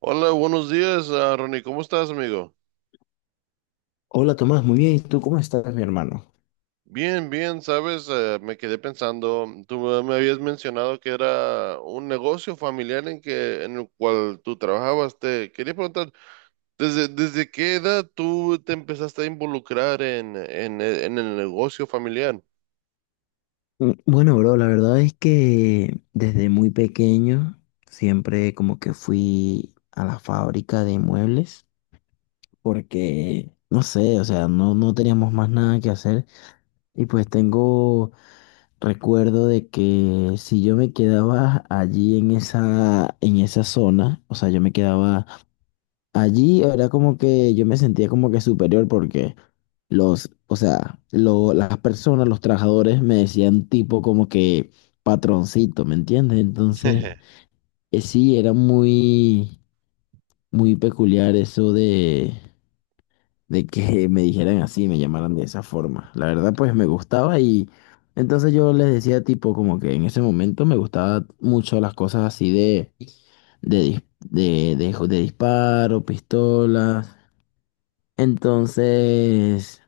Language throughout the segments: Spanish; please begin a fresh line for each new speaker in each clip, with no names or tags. Hola, buenos días, Ronnie. ¿Cómo estás, amigo?
Hola Tomás, muy bien. ¿Y tú cómo estás, mi hermano?
Bien, bien, sabes, me quedé pensando, tú me habías mencionado que era un negocio familiar en el cual tú trabajabas. Te quería preguntar, desde qué edad tú te empezaste a involucrar en el negocio familiar?
Bueno, bro, la verdad es que desde muy pequeño siempre como que fui a la fábrica de muebles porque, no sé, o sea, no teníamos más nada que hacer y pues tengo recuerdo de que si yo me quedaba allí en esa zona, o sea, yo me quedaba allí. Era como que yo me sentía como que superior porque los, o sea, lo- las personas, los trabajadores me decían tipo como que patroncito, ¿me entiendes? Entonces, sí, era muy peculiar eso de que me dijeran así, me llamaran de esa forma. La verdad, pues me gustaba y entonces yo les decía tipo como que en ese momento me gustaban mucho las cosas así de, dis- de disparo, pistolas. Entonces,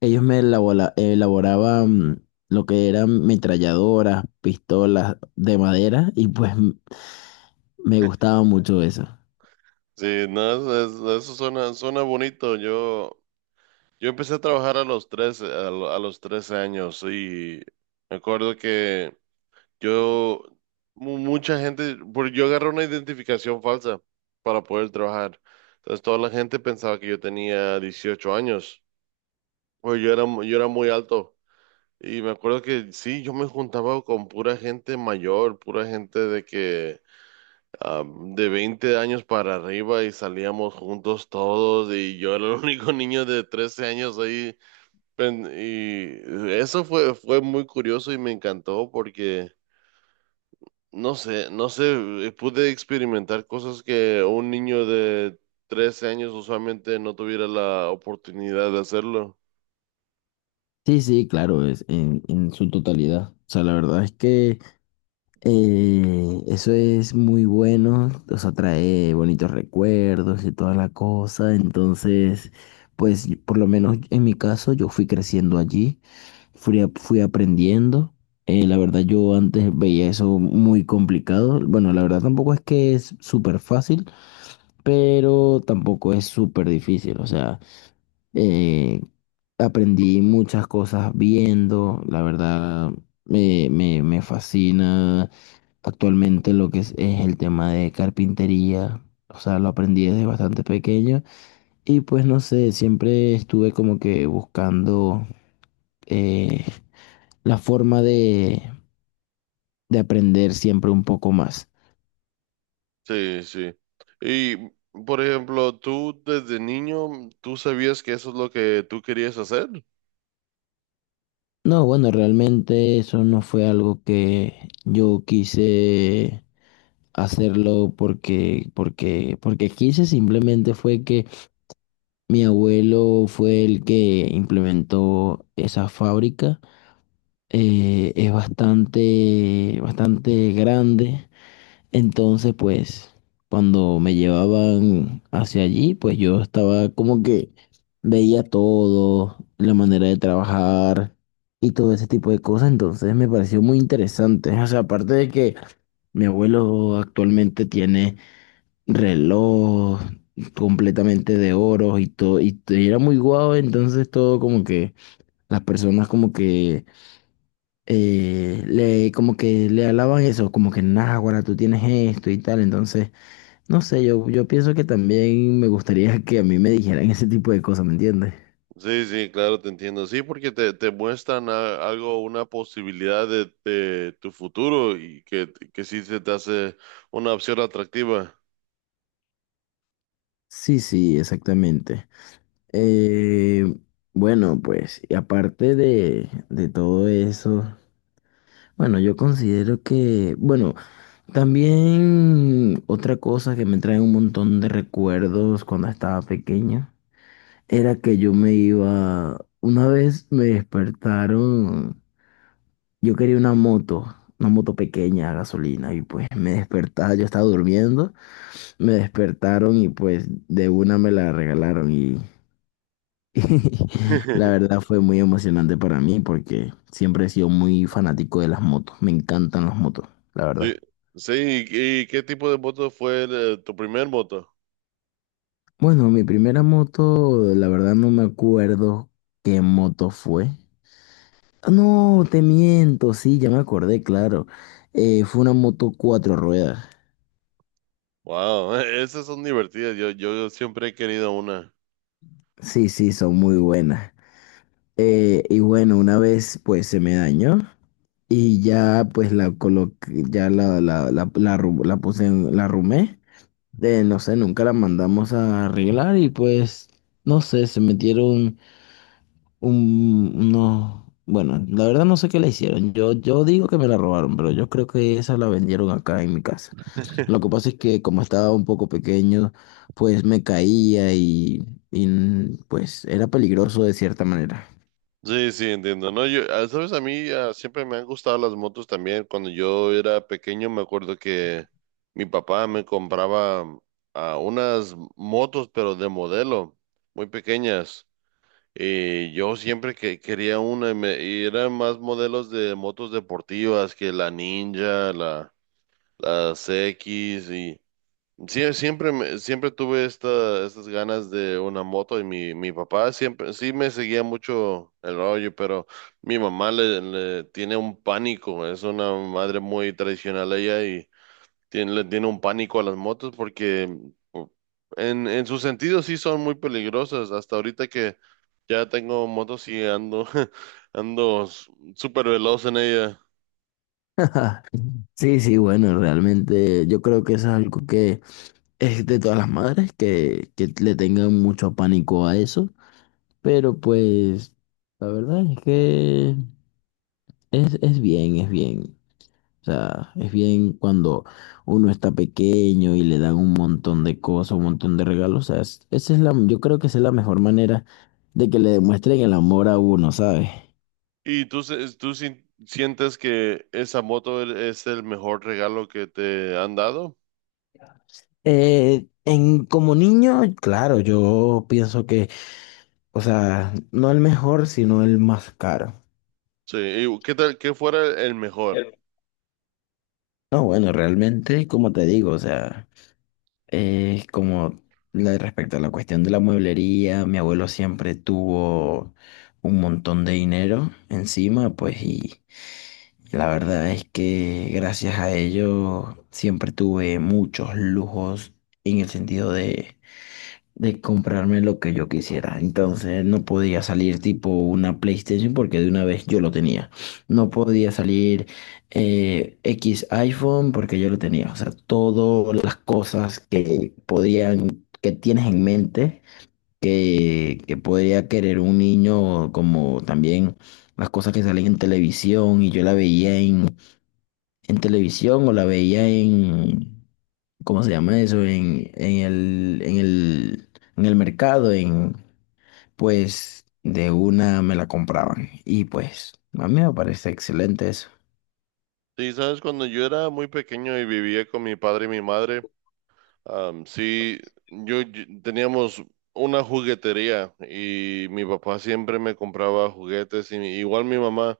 ellos elaboraban lo que eran metralladoras, pistolas de madera y me gustaba mucho eso.
Sí, no, eso suena bonito. Yo empecé a trabajar a los 13 años, y me acuerdo que Yo, mucha gente, porque yo agarré una identificación falsa para poder trabajar. Entonces toda la gente pensaba que yo tenía 18 años, pues yo era muy alto. Y me acuerdo que sí, yo me juntaba con pura gente mayor, pura gente de que de 20 años para arriba, y salíamos juntos todos, y yo era el único niño de 13 años ahí. Y eso fue muy curioso y me encantó porque... No sé, no sé, pude experimentar cosas que un niño de 13 años usualmente no tuviera la oportunidad de hacerlo.
Sí, sí, claro, es en su totalidad. O sea, la verdad es que eso es muy bueno, o sea, trae bonitos recuerdos y toda la cosa. Entonces, pues por lo menos en mi caso, yo fui creciendo allí. Fui aprendiendo. La verdad, yo antes veía eso muy complicado. Bueno, la verdad tampoco es que es súper fácil, pero tampoco es súper difícil. O sea, eh, aprendí muchas cosas viendo. La verdad, me fascina actualmente lo que es el tema de carpintería. O sea, lo aprendí desde bastante pequeño. Y pues no sé, siempre estuve como que buscando eh, la forma de aprender siempre un poco más.
Sí, sí. Y, por ejemplo, tú desde niño, ¿tú sabías que eso es lo que tú querías hacer?
No, bueno, realmente eso no fue algo que yo quise hacerlo porque quise, simplemente fue que mi abuelo fue el que implementó esa fábrica. Es bastante grande. Entonces, pues, cuando me llevaban hacia allí, pues yo estaba como que veía todo, la manera de trabajar y todo ese tipo de cosas. Entonces me pareció muy interesante. O sea, aparte de que mi abuelo actualmente tiene reloj completamente de oro y todo, y era muy guau, entonces todo como que las personas como que le como que le alaban eso, como que, nah, ahora tú tienes esto y tal, entonces no sé, yo pienso que también me gustaría que a mí me dijeran ese tipo de cosas, ¿me entiendes?
Sí, sí, claro, te entiendo. Sí, porque te muestran algo, una posibilidad de tu futuro, y que sí se te hace una opción atractiva.
Sí, sí, exactamente. Eh, bueno, pues, y aparte de todo eso, bueno, yo considero que, bueno, también otra cosa que me trae un montón de recuerdos cuando estaba pequeño era que yo me iba, una vez me despertaron. Yo quería una moto pequeña a gasolina y pues me despertaba, yo estaba durmiendo, me despertaron y pues de una me la regalaron, y, y la verdad fue muy emocionante para mí porque siempre he sido muy fanático de las motos, me encantan las motos, la
Sí,
verdad.
sí, y qué tipo de moto fue tu primer moto?
Bueno, mi primera moto, la verdad no me acuerdo qué moto fue. No, te miento, sí, ya me acordé, claro. Fue una moto cuatro ruedas.
Wow, esas son divertidas, yo siempre he querido una.
Sí, sí, son muy buenas. Y bueno, una vez pues se me dañó y ya pues la coloqué, la puse en, la arrumé. No sé, nunca la mandamos a arreglar y pues no sé, se metieron unos, bueno, la verdad no sé qué le hicieron. Yo digo que me la robaron, pero yo creo que esa la vendieron acá en mi casa. Lo que pasa es que como estaba un poco pequeño, pues me caía y pues era peligroso de cierta manera.
Sí, sí, entiendo, ¿no? Sabes, a mí siempre me han gustado las motos también. Cuando yo era pequeño me acuerdo que mi papá me compraba unas motos, pero de modelo, muy pequeñas. Y yo siempre que quería una, y eran más modelos de motos deportivas, que la Ninja, las X. Y sí, siempre tuve estas ganas de una moto, y mi papá siempre sí me seguía mucho el rollo, pero mi mamá le tiene un pánico. Es una madre muy tradicional, ella, y le tiene un pánico a las motos, porque u- en su sentido sí son muy peligrosas. Hasta ahorita que ya tengo motos y ando, ando s- súper veloz en ella.
Sí, sí, bueno, realmente yo creo que eso es algo que es de todas las madres que le tengan mucho pánico a eso, pero pues la verdad es que es bien, es bien. O sea, es bien cuando uno está pequeño y le dan un montón de cosas, un montón de regalos. O sea, esa es la, yo creo que esa es la mejor manera de que le demuestren el amor a uno, ¿sabes?
¿Y tú, tú sientes que esa moto es el mejor regalo que te han dado?
Como niño, claro, yo pienso que, o sea, no el mejor, sino el más caro.
Sí, ¿y qué tal, qué fuera el mejor?
El- No, bueno, realmente, como te digo, o sea, como respecto a la cuestión de la mueblería, mi abuelo siempre tuvo un montón de dinero encima, pues, y la verdad es que gracias a ello siempre tuve muchos lujos en el sentido de comprarme lo que yo quisiera. Entonces no podía salir tipo una PlayStation porque de una vez yo lo tenía. No podía salir X iPhone porque yo lo tenía. O sea, todas las cosas que podían, que tienes en mente, que podría querer un niño, como también las cosas que salen en televisión y yo la veía en televisión o la veía en... ¿cómo se llama eso? En el mercado, en, pues de una me la compraban. Y pues a mí me parece excelente eso.
Sí, sabes, cuando yo era muy pequeño y vivía con mi padre y mi madre, sí, teníamos una juguetería, y mi papá siempre me compraba juguetes, y igual mi mamá.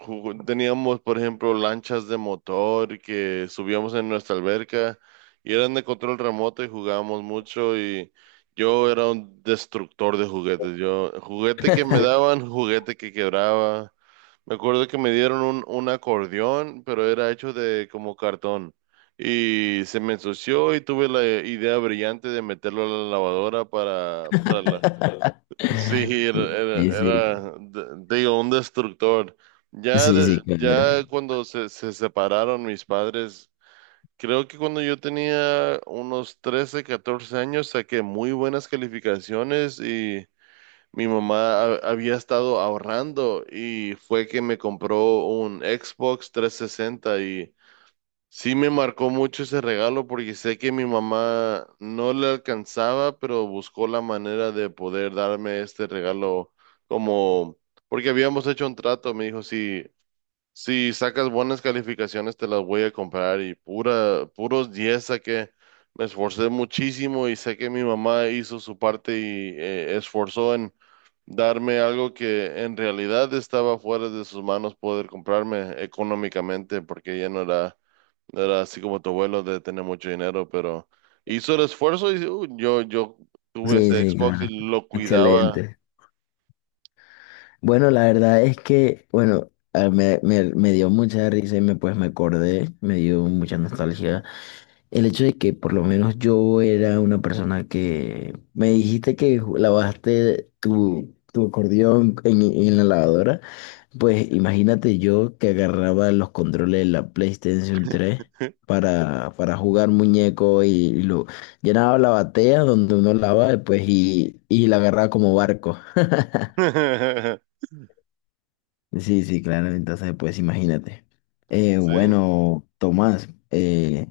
Teníamos, por ejemplo, lanchas de motor que subíamos en nuestra alberca, y eran de control remoto, y jugábamos mucho, y yo era un destructor de juguetes. Yo, juguete que me daban, juguete que quebraba. Me acuerdo que me dieron un acordeón, pero era hecho de como cartón y se me ensució, y tuve la idea brillante de meterlo a la lavadora. Sí,
Sí, sí,
digo, un destructor. Ya,
sí, sí,
de-
claro.
ya cuando se separaron mis padres, creo que cuando yo tenía unos 13, 14 años, saqué muy buenas calificaciones, y mi mamá había estado ahorrando y fue que me compró un Xbox 360. Y sí me marcó mucho ese regalo, porque sé que mi mamá no le alcanzaba, pero buscó la manera de poder darme este regalo, como, porque habíamos hecho un trato. Me dijo, si sacas buenas calificaciones te las voy a comprar, y puros 10 saqué. Me esforcé muchísimo, y sé que mi mamá hizo su parte y esforzó en darme algo que en realidad estaba fuera de sus manos poder comprarme económicamente, porque ella no era así como tu abuelo de tener mucho dinero, pero hizo el esfuerzo. Y yo tuve
Sí,
ese
sí,
Xbox
claro.
y lo cuidaba.
Excelente. Bueno, la verdad es que, bueno, me dio mucha risa y me, pues me acordé, me dio mucha nostalgia. El hecho de que por lo menos yo era una persona que me dijiste que lavaste tu acordeón en la lavadora, pues imagínate yo que agarraba los controles de la PlayStation 3 para jugar muñeco y lo llenaba la batea donde uno lava pues, y la agarraba como barco. Sí, sí, claro, entonces pues imagínate.
Sí.
Bueno, Tomás,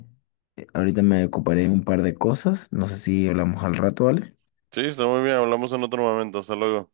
ahorita me ocuparé de un par de cosas, no sé si hablamos al rato, ¿vale?
Sí, está muy bien. Hablamos en otro momento. Hasta luego.